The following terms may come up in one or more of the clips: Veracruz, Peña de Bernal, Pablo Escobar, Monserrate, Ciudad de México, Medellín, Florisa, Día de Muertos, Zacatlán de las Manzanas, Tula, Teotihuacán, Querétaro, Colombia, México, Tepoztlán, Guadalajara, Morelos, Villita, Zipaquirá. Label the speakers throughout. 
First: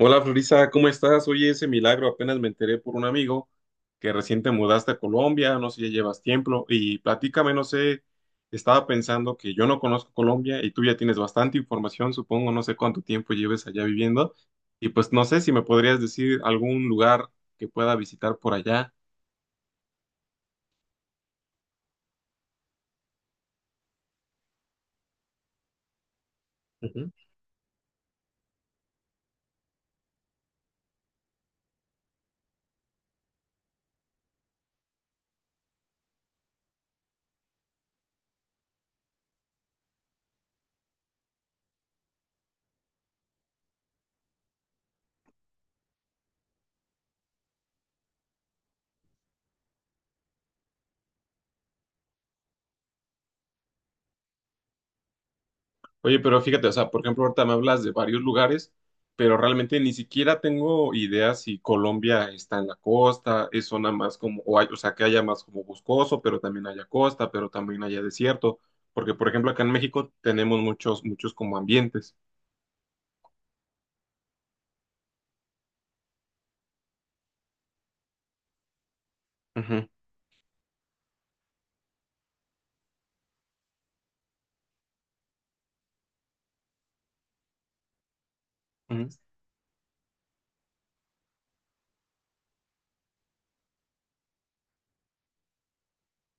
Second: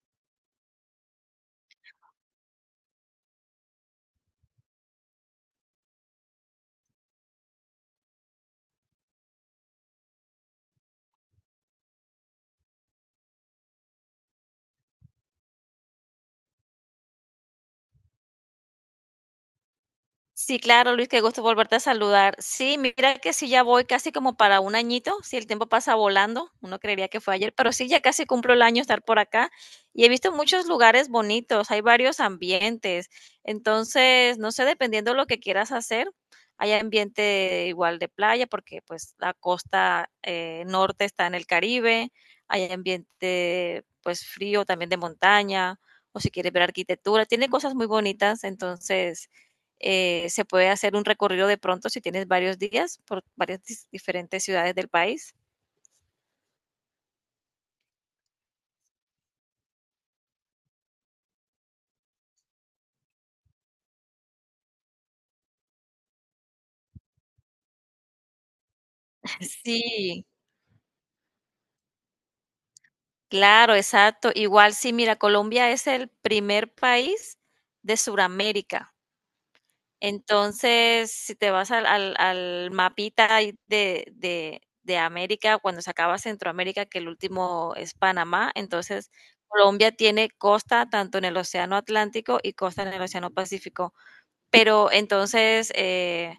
Speaker 1: Hola Florisa, ¿cómo estás? Oye, ese milagro, apenas me enteré por un amigo que recién te mudaste a Colombia, no sé, si ya llevas tiempo y platícame, no sé, estaba pensando que yo no conozco Colombia y tú ya tienes bastante información, supongo, no sé cuánto tiempo lleves allá viviendo y pues no sé si me podrías decir algún lugar que pueda visitar por allá.
Speaker 2: Sí, claro, Luis, qué gusto volverte a saludar. Sí, mira que sí, ya voy casi como para un añito, si el tiempo pasa volando, uno creería que fue ayer, pero sí, ya casi cumplo el año estar por acá y he visto muchos lugares bonitos, hay varios ambientes, entonces, no sé, dependiendo lo que quieras hacer, hay ambiente igual de playa, porque pues la costa norte está en el Caribe, hay ambiente pues frío también de montaña, o si quieres ver arquitectura, tiene cosas muy bonitas, entonces. Se puede hacer un recorrido de pronto si tienes varios días por varias diferentes ciudades del país.
Speaker 1: Oye, pero fíjate, o sea, por ejemplo, ahorita me hablas de varios lugares, pero realmente ni siquiera tengo idea si Colombia está en la costa, es zona más como, o, o sea, que haya más como boscoso, pero también haya costa, pero también haya desierto, porque por ejemplo acá en México
Speaker 2: Sí,
Speaker 1: tenemos muchos como ambientes.
Speaker 2: claro, exacto. Igual sí, mira, Colombia es el primer país de Sudamérica.
Speaker 1: Ujú,
Speaker 2: Entonces, si te vas al mapita ahí de América, cuando se acaba Centroamérica, que el último es Panamá,
Speaker 1: ujú.
Speaker 2: entonces Colombia tiene costa tanto en el océano Atlántico y costa en el océano Pacífico. Pero entonces,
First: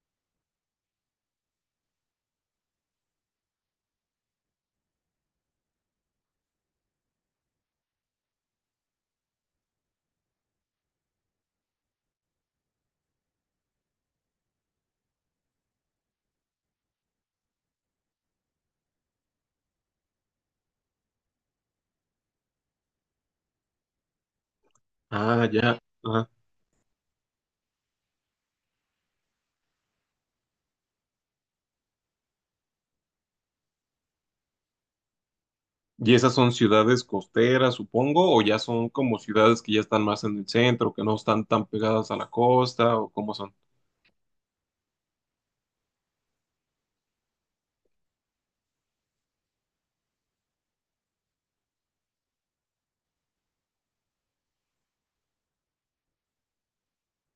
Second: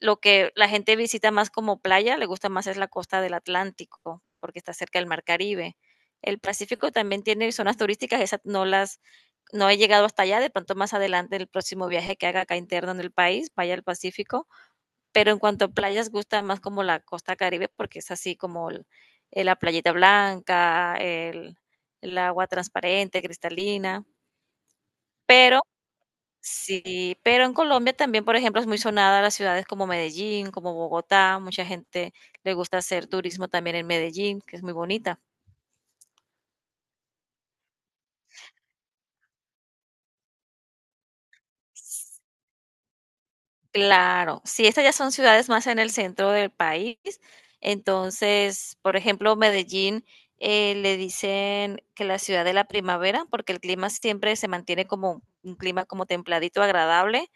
Speaker 2: lo que la gente visita más como playa, le gusta más es la costa del Atlántico, porque está cerca del Mar Caribe. El Pacífico también tiene zonas turísticas, esas no las, no he llegado hasta allá, de pronto más adelante el próximo viaje que haga acá interno en el país, vaya al Pacífico, pero en cuanto a playas gusta más como la costa Caribe porque es así como la playita blanca, el agua transparente, cristalina,
Speaker 1: Ah,
Speaker 2: pero
Speaker 1: ya. Ajá.
Speaker 2: sí. Pero en Colombia también, por ejemplo, es muy sonada las ciudades como Medellín, como Bogotá. Mucha gente le gusta hacer turismo también en Medellín, que es muy bonita.
Speaker 1: ¿Y esas son ciudades costeras, supongo, o ya son como ciudades que ya están más en el centro, que no están tan pegadas a
Speaker 2: S-
Speaker 1: la costa, o cómo son?
Speaker 2: Claro, sí, estas ya son ciudades más en el centro del país. Entonces, por ejemplo, Medellín, le dicen que la ciudad de la primavera, porque el clima siempre se mantiene como un clima como templadito, agradable,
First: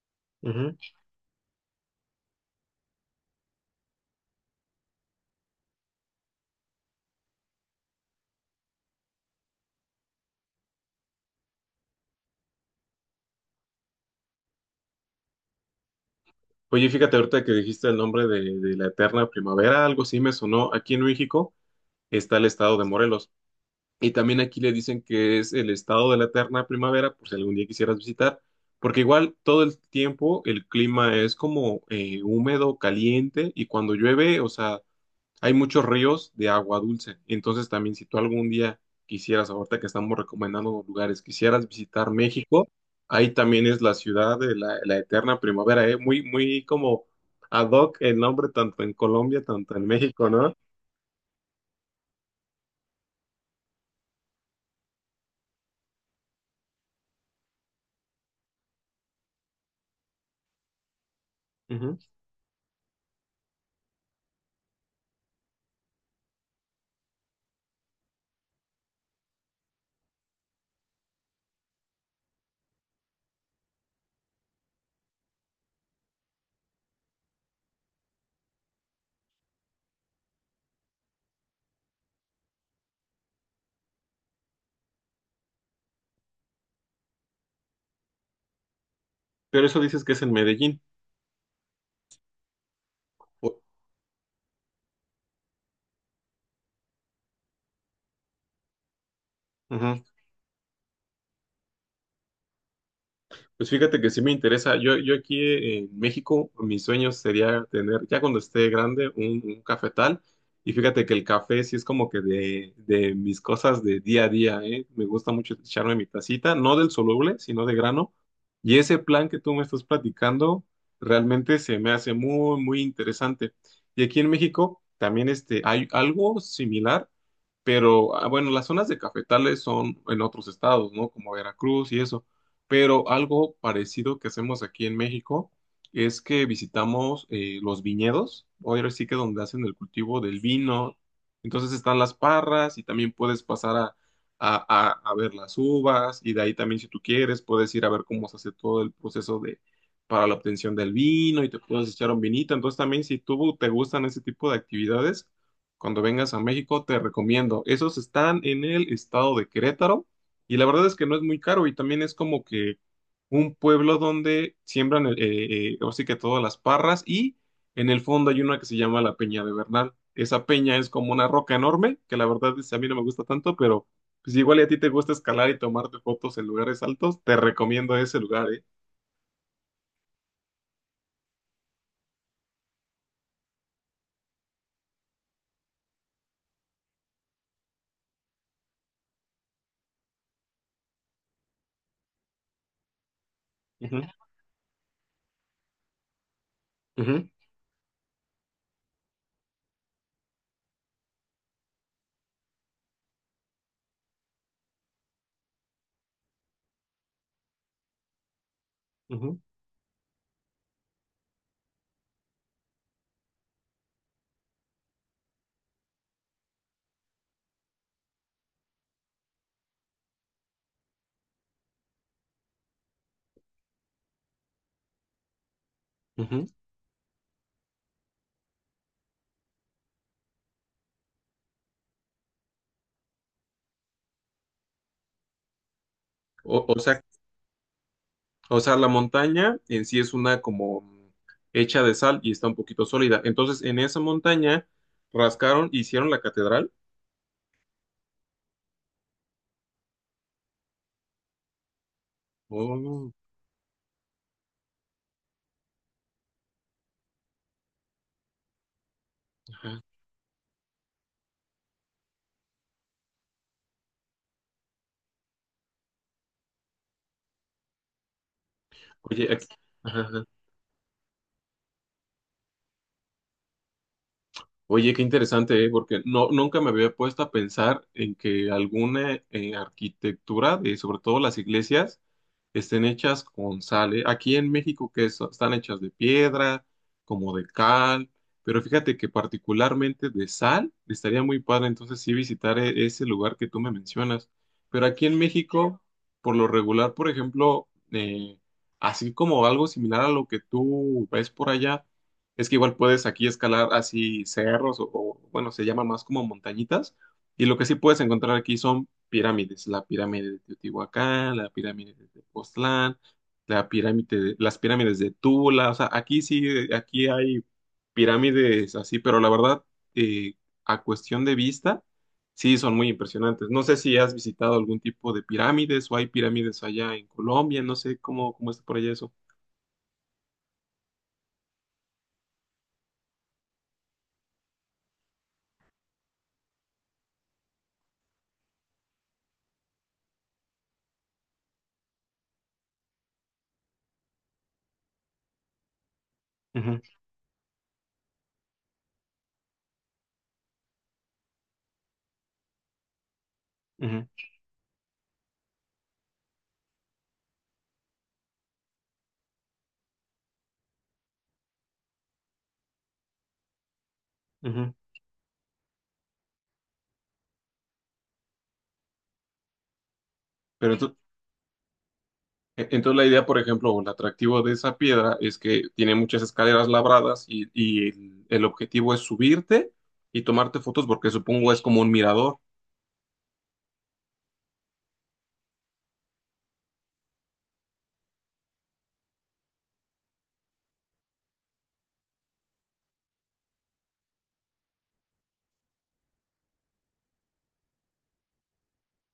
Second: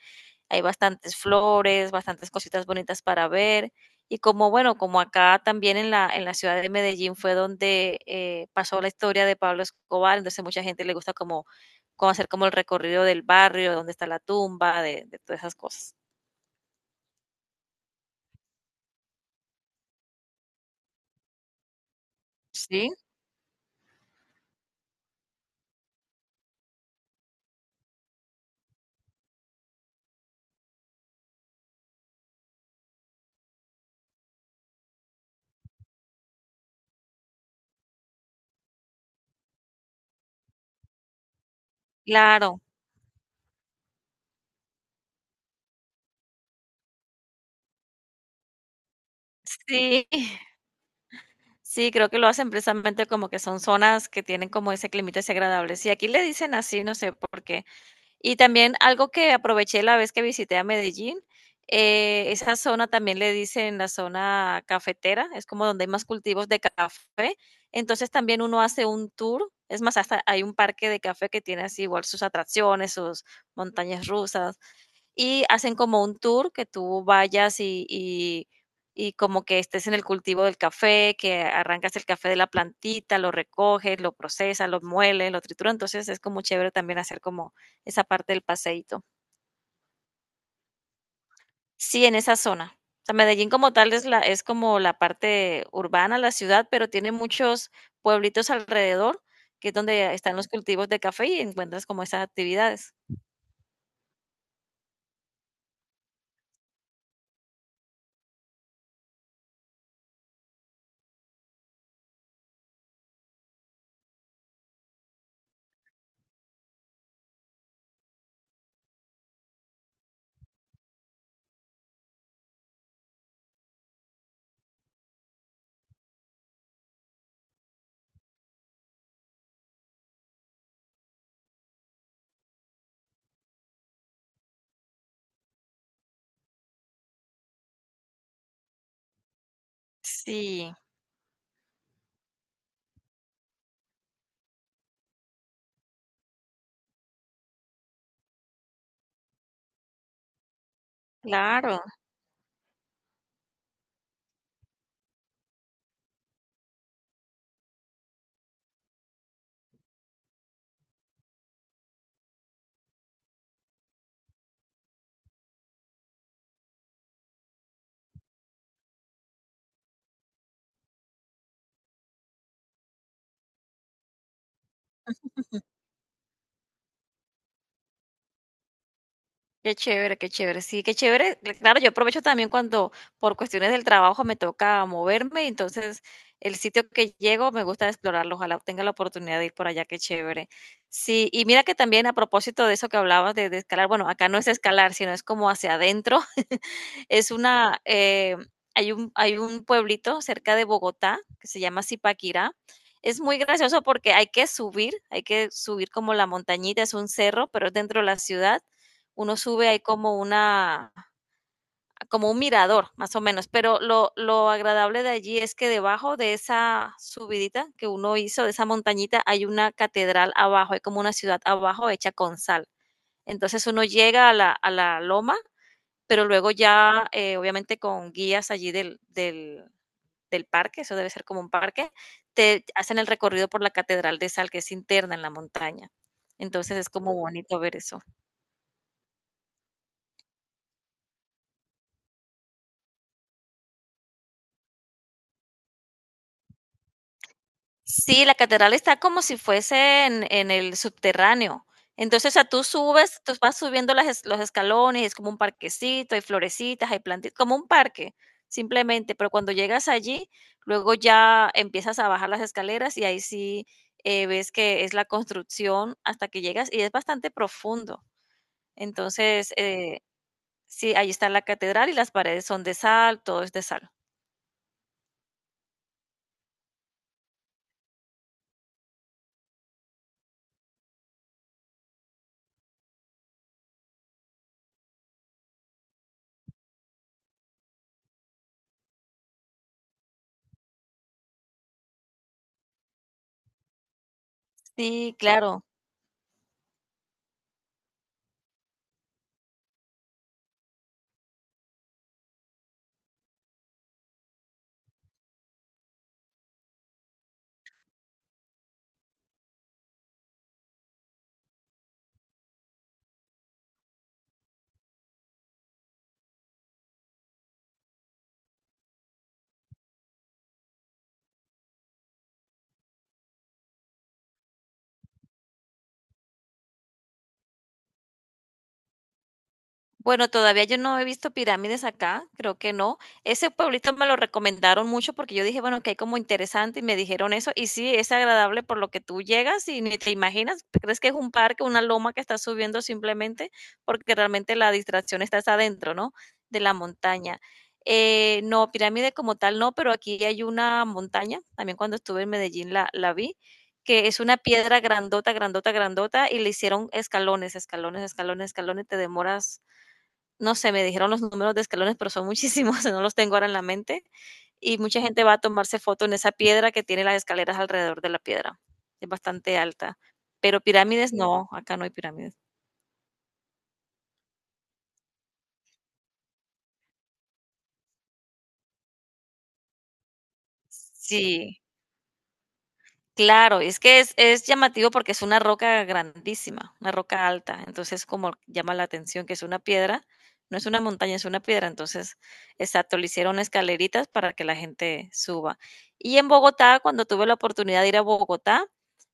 Speaker 2: hay bastantes flores, bastantes cositas bonitas para ver. Y como, bueno, como acá también en la ciudad de Medellín fue donde pasó la historia de Pablo Escobar, entonces mucha gente le gusta como, como hacer como el recorrido del barrio, donde está la tumba, de todas esas cosas.
Speaker 1: Oye, fíjate ahorita que dijiste el nombre de la eterna primavera, algo así me sonó. Aquí en México está el estado de
Speaker 2: Sí,
Speaker 1: Morelos y también aquí le dicen que es el estado de la eterna primavera, por si algún día quisieras visitar, porque igual todo el tiempo el clima es como húmedo, caliente y cuando llueve, o sea, hay muchos ríos de agua dulce. Entonces también si tú algún día quisieras, ahorita que estamos recomendando lugares, quisieras visitar
Speaker 2: claro,
Speaker 1: México, ahí también es la ciudad de la eterna primavera, ¿eh? Muy como ad hoc el nombre tanto en Colombia, tanto en
Speaker 2: sí,
Speaker 1: México, ¿no?
Speaker 2: sí, creo que lo hacen precisamente como que son zonas que tienen como ese climita ese agradable. Sí, aquí le dicen así, no sé por qué. Y también algo que aproveché la vez que visité a Medellín,
Speaker 1: Ujú.
Speaker 2: esa zona también le dicen la zona cafetera, es como donde hay más cultivos de café. Entonces también uno hace un tour, es más, hasta hay un parque de café que tiene así igual sus atracciones, sus montañas rusas, y hacen como un tour que tú vayas y como que estés en el cultivo del café, que arrancas el café de la plantita, lo recoges, lo procesas, lo mueles, lo trituras. Entonces es como chévere también hacer como esa parte del paseíto.
Speaker 1: Pero eso dices que es en Medellín.
Speaker 2: Sí, en esa zona. O sea, Medellín
Speaker 1: O-
Speaker 2: como tal es es como la parte urbana, la ciudad, pero tiene muchos pueblitos alrededor, que es
Speaker 1: Ujú.
Speaker 2: donde están los cultivos de café y encuentras como esas actividades.
Speaker 1: Pues fíjate que sí me interesa. Yo aquí en México, mis sueños sería tener, ya cuando esté grande, un cafetal. Y fíjate que el café sí es como que de mis cosas de día a día, ¿eh? Me gusta mucho echarme mi tacita, no del soluble, sino de grano. Y ese plan que tú me estás platicando realmente se me hace muy interesante. Y aquí en México también este, hay algo similar, pero ah, bueno, las zonas de cafetales son en otros estados, ¿no? Como Veracruz y eso. Pero algo parecido que hacemos aquí en México es que visitamos los viñedos, o ahora sí que donde hacen el cultivo del
Speaker 2: Sí,
Speaker 1: vino. Entonces están las parras y también puedes pasar a ver las uvas y de ahí también si tú quieres puedes ir a ver cómo se hace todo el proceso de para la obtención del vino y te
Speaker 2: claro.
Speaker 1: puedes echar un vinito. Entonces también si tú te gustan ese tipo de actividades, cuando vengas a México te recomiendo. Esos están en el estado de Querétaro y la verdad es que no es muy caro y también es como que un pueblo donde siembran, ahora sí que todas las parras y en el fondo hay una que se llama la Peña de Bernal. Esa peña es como una roca enorme, que la verdad es, a mí no me gusta tanto, pero pues igual y a ti te gusta escalar y tomarte fotos en lugares altos, te recomiendo ese lugar, ¿eh?
Speaker 2: Qué chévere, qué chévere. Sí, qué chévere. Claro, yo aprovecho también cuando por cuestiones del trabajo me toca moverme, entonces el sitio que llego me gusta explorarlo. Ojalá tenga la oportunidad de ir por allá, qué chévere. Sí, y mira que también a propósito de eso que hablabas de escalar,
Speaker 1: Ujú,
Speaker 2: bueno, acá no es escalar, sino es como hacia adentro.
Speaker 1: ujú,
Speaker 2: Es una, eh, Hay un, hay un pueblito cerca de Bogotá que se llama Zipaquirá. Es muy gracioso porque hay que subir como la montañita, es un cerro, pero es dentro de la ciudad. Uno
Speaker 1: ujú,
Speaker 2: sube, hay como una, como un mirador, más o menos. Pero lo agradable de allí es que debajo de esa subidita que uno hizo, de esa montañita, hay una catedral abajo, hay como una ciudad abajo hecha con sal. Entonces uno llega a la loma, pero
Speaker 1: ujú.
Speaker 2: luego ya, obviamente, con guías allí del parque, eso debe ser como un parque, te hacen el recorrido por la catedral de sal, que es interna en la montaña.
Speaker 1: O, o
Speaker 2: Entonces, es
Speaker 1: sea,
Speaker 2: como bonito ver eso.
Speaker 1: o sea, la montaña en sí es una como hecha de sal y está un poquito sólida. Entonces, en esa montaña rascaron, hicieron la catedral.
Speaker 2: Sí, la catedral está como si fuese en el subterráneo. Entonces, o sea, tú
Speaker 1: Oh,
Speaker 2: subes, tú vas subiendo las los escalones, es como un parquecito, hay florecitas, hay plantitas, como un parque, simplemente. Pero cuando
Speaker 1: ajá.
Speaker 2: llegas allí, luego ya empiezas a bajar las escaleras y ahí sí ves que es la construcción hasta que llegas y es bastante profundo.
Speaker 1: Oye, aquí,
Speaker 2: Entonces,
Speaker 1: ajá,
Speaker 2: eh,
Speaker 1: ajá.
Speaker 2: sí, ahí está la catedral y las paredes son de sal, todo es de sal.
Speaker 1: Oye, qué interesante, ¿eh? Porque no, nunca me había puesto a pensar en que alguna arquitectura, de, sobre todo las iglesias, estén hechas con sal, ¿eh? Aquí en México están hechas de piedra, como de cal, pero fíjate que particularmente de sal, estaría muy padre entonces sí visitar ese lugar que tú me mencionas. Pero aquí
Speaker 2: Sí,
Speaker 1: en
Speaker 2: claro.
Speaker 1: México, por lo regular, por ejemplo, así como algo similar a lo que tú ves por allá. Es que igual puedes aquí escalar así cerros bueno, se llama más como montañitas. Y lo que sí puedes encontrar aquí son pirámides. La pirámide de Teotihuacán, la pirámide de Tepoztlán, las pirámides de Tula. O sea, aquí sí, aquí hay pirámides así, pero la verdad, eh, a cuestión de vista, sí son muy impresionantes. No sé si has visitado algún tipo de pirámides o hay pirámides allá en Colombia. No sé cómo está por allá eso.
Speaker 2: Bueno, todavía yo no he visto pirámides acá, creo que no. Ese pueblito me lo recomendaron mucho porque yo dije, bueno, que hay como interesante y me dijeron eso. Y sí, es agradable por lo que tú llegas y ni te imaginas, te crees que es un parque, una loma que estás subiendo simplemente porque realmente la distracción está hasta adentro, ¿no? De la
Speaker 1: Ujú,
Speaker 2: montaña. No, pirámide como tal no, pero aquí hay una montaña, también cuando estuve en Medellín la vi,
Speaker 1: ujú,
Speaker 2: que es una piedra grandota, grandota, grandota y le hicieron escalones, escalones, escalones, escalones, te demoras, no sé, me dijeron los números de escalones, pero son muchísimos, no los tengo ahora en la mente.
Speaker 1: ujú.
Speaker 2: Y mucha gente va a tomarse foto en esa piedra que tiene las escaleras alrededor de la piedra. Es bastante alta. Pero
Speaker 1: Pero tú-
Speaker 2: pirámides no, acá no hay pirámides.
Speaker 1: Entonces la idea, por ejemplo, o el atractivo de esa piedra es que tiene muchas escaleras labradas y el objetivo es subirte y tomarte fotos porque supongo
Speaker 2: Sí,
Speaker 1: es como un mirador.
Speaker 2: claro, es que es llamativo porque es una roca grandísima, una roca alta, entonces como llama la atención que es una piedra, no es una montaña, es una piedra, entonces, exacto, le hicieron escaleritas para que la gente suba. Y en Bogotá, cuando tuve la oportunidad de ir a Bogotá,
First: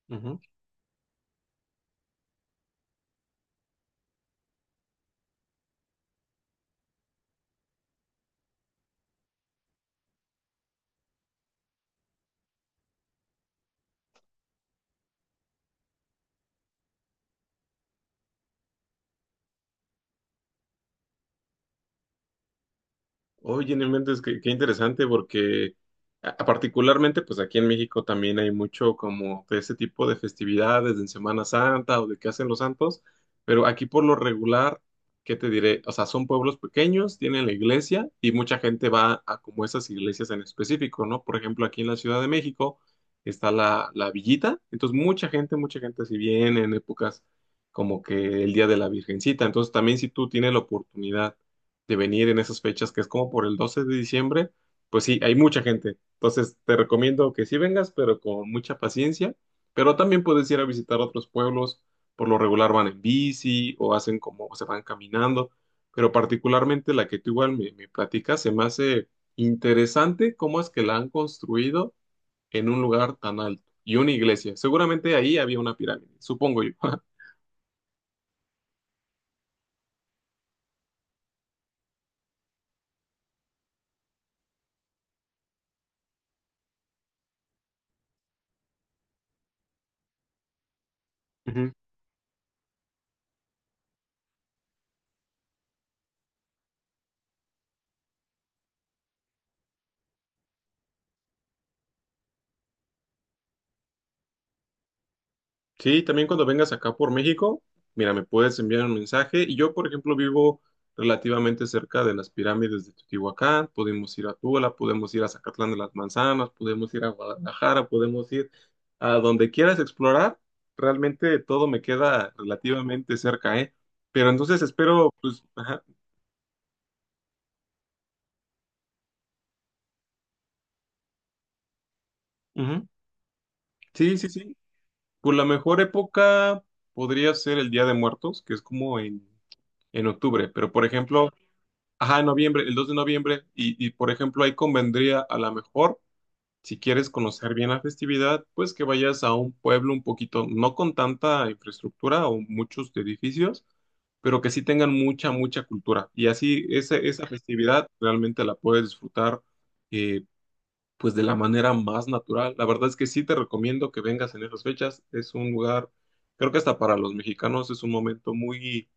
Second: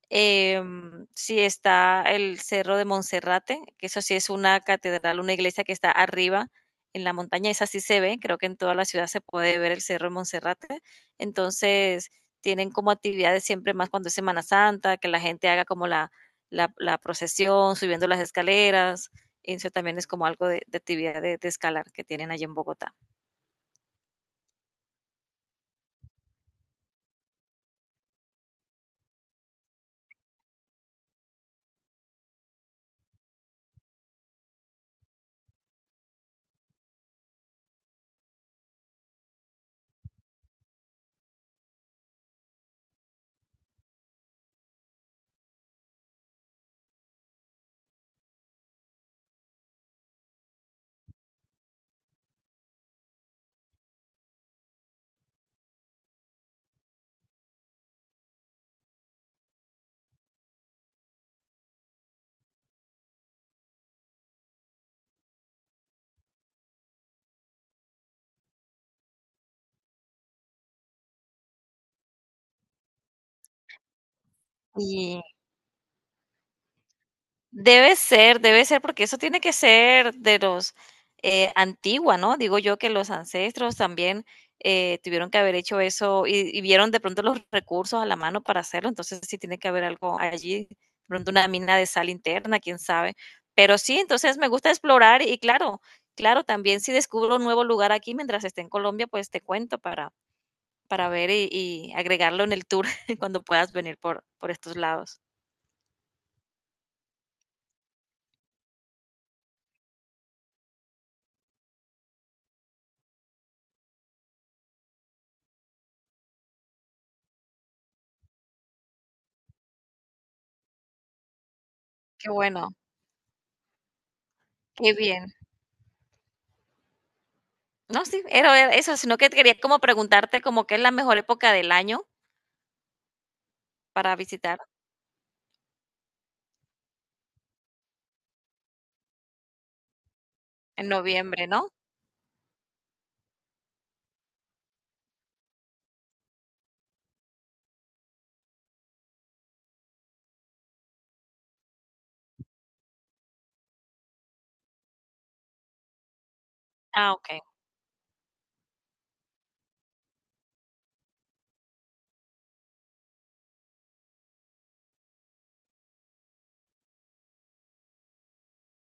Speaker 2: Sí está el Cerro de Monserrate, que eso sí es una catedral, una iglesia que está arriba en la montaña, esa sí se ve, creo que en toda la ciudad se puede ver el Cerro de Monserrate. Entonces, tienen como actividades siempre más cuando es Semana Santa, que la gente haga como la procesión, subiendo las escaleras. Eso también es como algo de actividad de escalar que tienen allí en Bogotá.
Speaker 1: Oye, no inventes, qué interesante, porque a particularmente, pues aquí en México también hay mucho como de ese tipo de festividades, en Semana Santa o de qué hacen los santos, pero aquí por lo regular, ¿qué te diré? O sea, son pueblos pequeños, tienen la iglesia y mucha gente va a como esas iglesias en específico, ¿no? Por ejemplo, aquí en la Ciudad de México está la Villita, entonces mucha gente si viene en épocas como que el Día de la Virgencita, entonces también si tú tienes la oportunidad de venir en esas fechas, que es como por el 12 de diciembre, pues sí, hay mucha gente. Entonces te recomiendo que sí vengas, pero con mucha paciencia. Pero también puedes ir a visitar otros pueblos. Por lo regular van en bici o hacen como o se van caminando. Pero particularmente la que tú igual me platicas, se me hace interesante cómo es que la han construido en un lugar tan alto y una iglesia. Seguramente
Speaker 2: Y
Speaker 1: ahí había una pirámide, supongo yo.
Speaker 2: Debe ser, porque eso tiene que ser de los antigua, ¿no? Digo yo que los ancestros también tuvieron que haber hecho eso y vieron de pronto los recursos a la mano para hacerlo, entonces sí tiene que haber algo allí, de pronto una mina de sal interna, quién sabe. Pero sí, entonces me gusta explorar y claro, claro, también si descubro un nuevo lugar aquí mientras esté en Colombia, pues te cuento para ver y agregarlo en el tour cuando puedas venir por estos lados.
Speaker 1: Sí, también cuando vengas acá por México, mira, me puedes enviar un mensaje. Y yo, por ejemplo, vivo relativamente cerca de las pirámides de Teotihuacán. Podemos ir a Tula, podemos ir a Zacatlán de las Manzanas, podemos ir a Guadalajara, podemos ir a donde quieras explorar. Realmente todo me
Speaker 2: Qué
Speaker 1: queda
Speaker 2: bueno,
Speaker 1: relativamente cerca, ¿eh? Pero entonces
Speaker 2: qué
Speaker 1: espero,
Speaker 2: bien.
Speaker 1: pues, ajá.
Speaker 2: No, sí, era eso, sino que quería como preguntarte como qué es la mejor época del año
Speaker 1: Ujú.
Speaker 2: para
Speaker 1: Sí, sí, sí.
Speaker 2: visitar,
Speaker 1: Pues la mejor época podría ser el Día de Muertos, que es como en octubre. Pero, por
Speaker 2: en
Speaker 1: ejemplo...
Speaker 2: noviembre, ¿no?
Speaker 1: Ajá, en noviembre, el 2 de noviembre. Y, por ejemplo, ahí convendría a lo mejor, si quieres conocer bien la festividad, pues que vayas a un pueblo un poquito, no con tanta infraestructura o muchos edificios, pero que sí tengan mucha cultura. Y así
Speaker 2: Ah,
Speaker 1: esa
Speaker 2: okey.
Speaker 1: festividad realmente la puedes disfrutar eh, pues de la manera más natural. La verdad es que sí te recomiendo que vengas en esas fechas. Es un lugar, creo que hasta para los mexicanos es un momento muy,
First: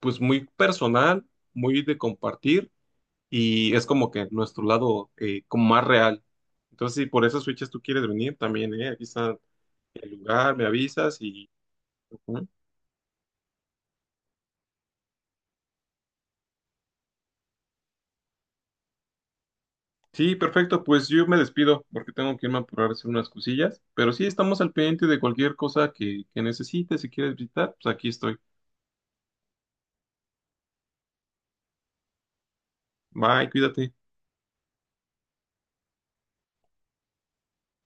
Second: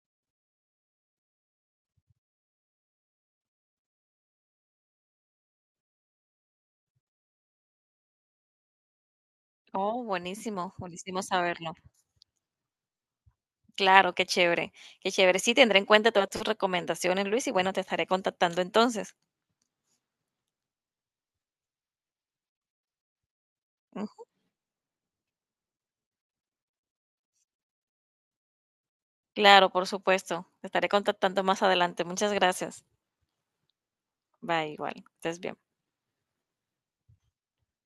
Speaker 1: pues muy personal, muy de compartir y es como que nuestro lado como más real. Entonces, si por esas fechas tú quieres venir, también, ¿eh? Aquí está
Speaker 2: Oh,
Speaker 1: el lugar, me
Speaker 2: buenísimo,
Speaker 1: avisas
Speaker 2: buenísimo
Speaker 1: y...
Speaker 2: saberlo.
Speaker 1: ujú.
Speaker 2: Claro, qué chévere, qué chévere. Sí, tendré en cuenta todas tus recomendaciones, Luis, y bueno, te estaré contactando entonces.
Speaker 1: Sí, perfecto, pues yo me despido porque tengo que irme a apurar a hacer unas cosillas,
Speaker 2: Mm,
Speaker 1: pero sí estamos al pendiente de cualquier cosa que necesites, si quieres visitar, pues aquí estoy.
Speaker 2: claro, por supuesto, te estaré contactando más adelante. Muchas gracias.
Speaker 1: Bye, cuídate.
Speaker 2: Bye, igual, estés bien.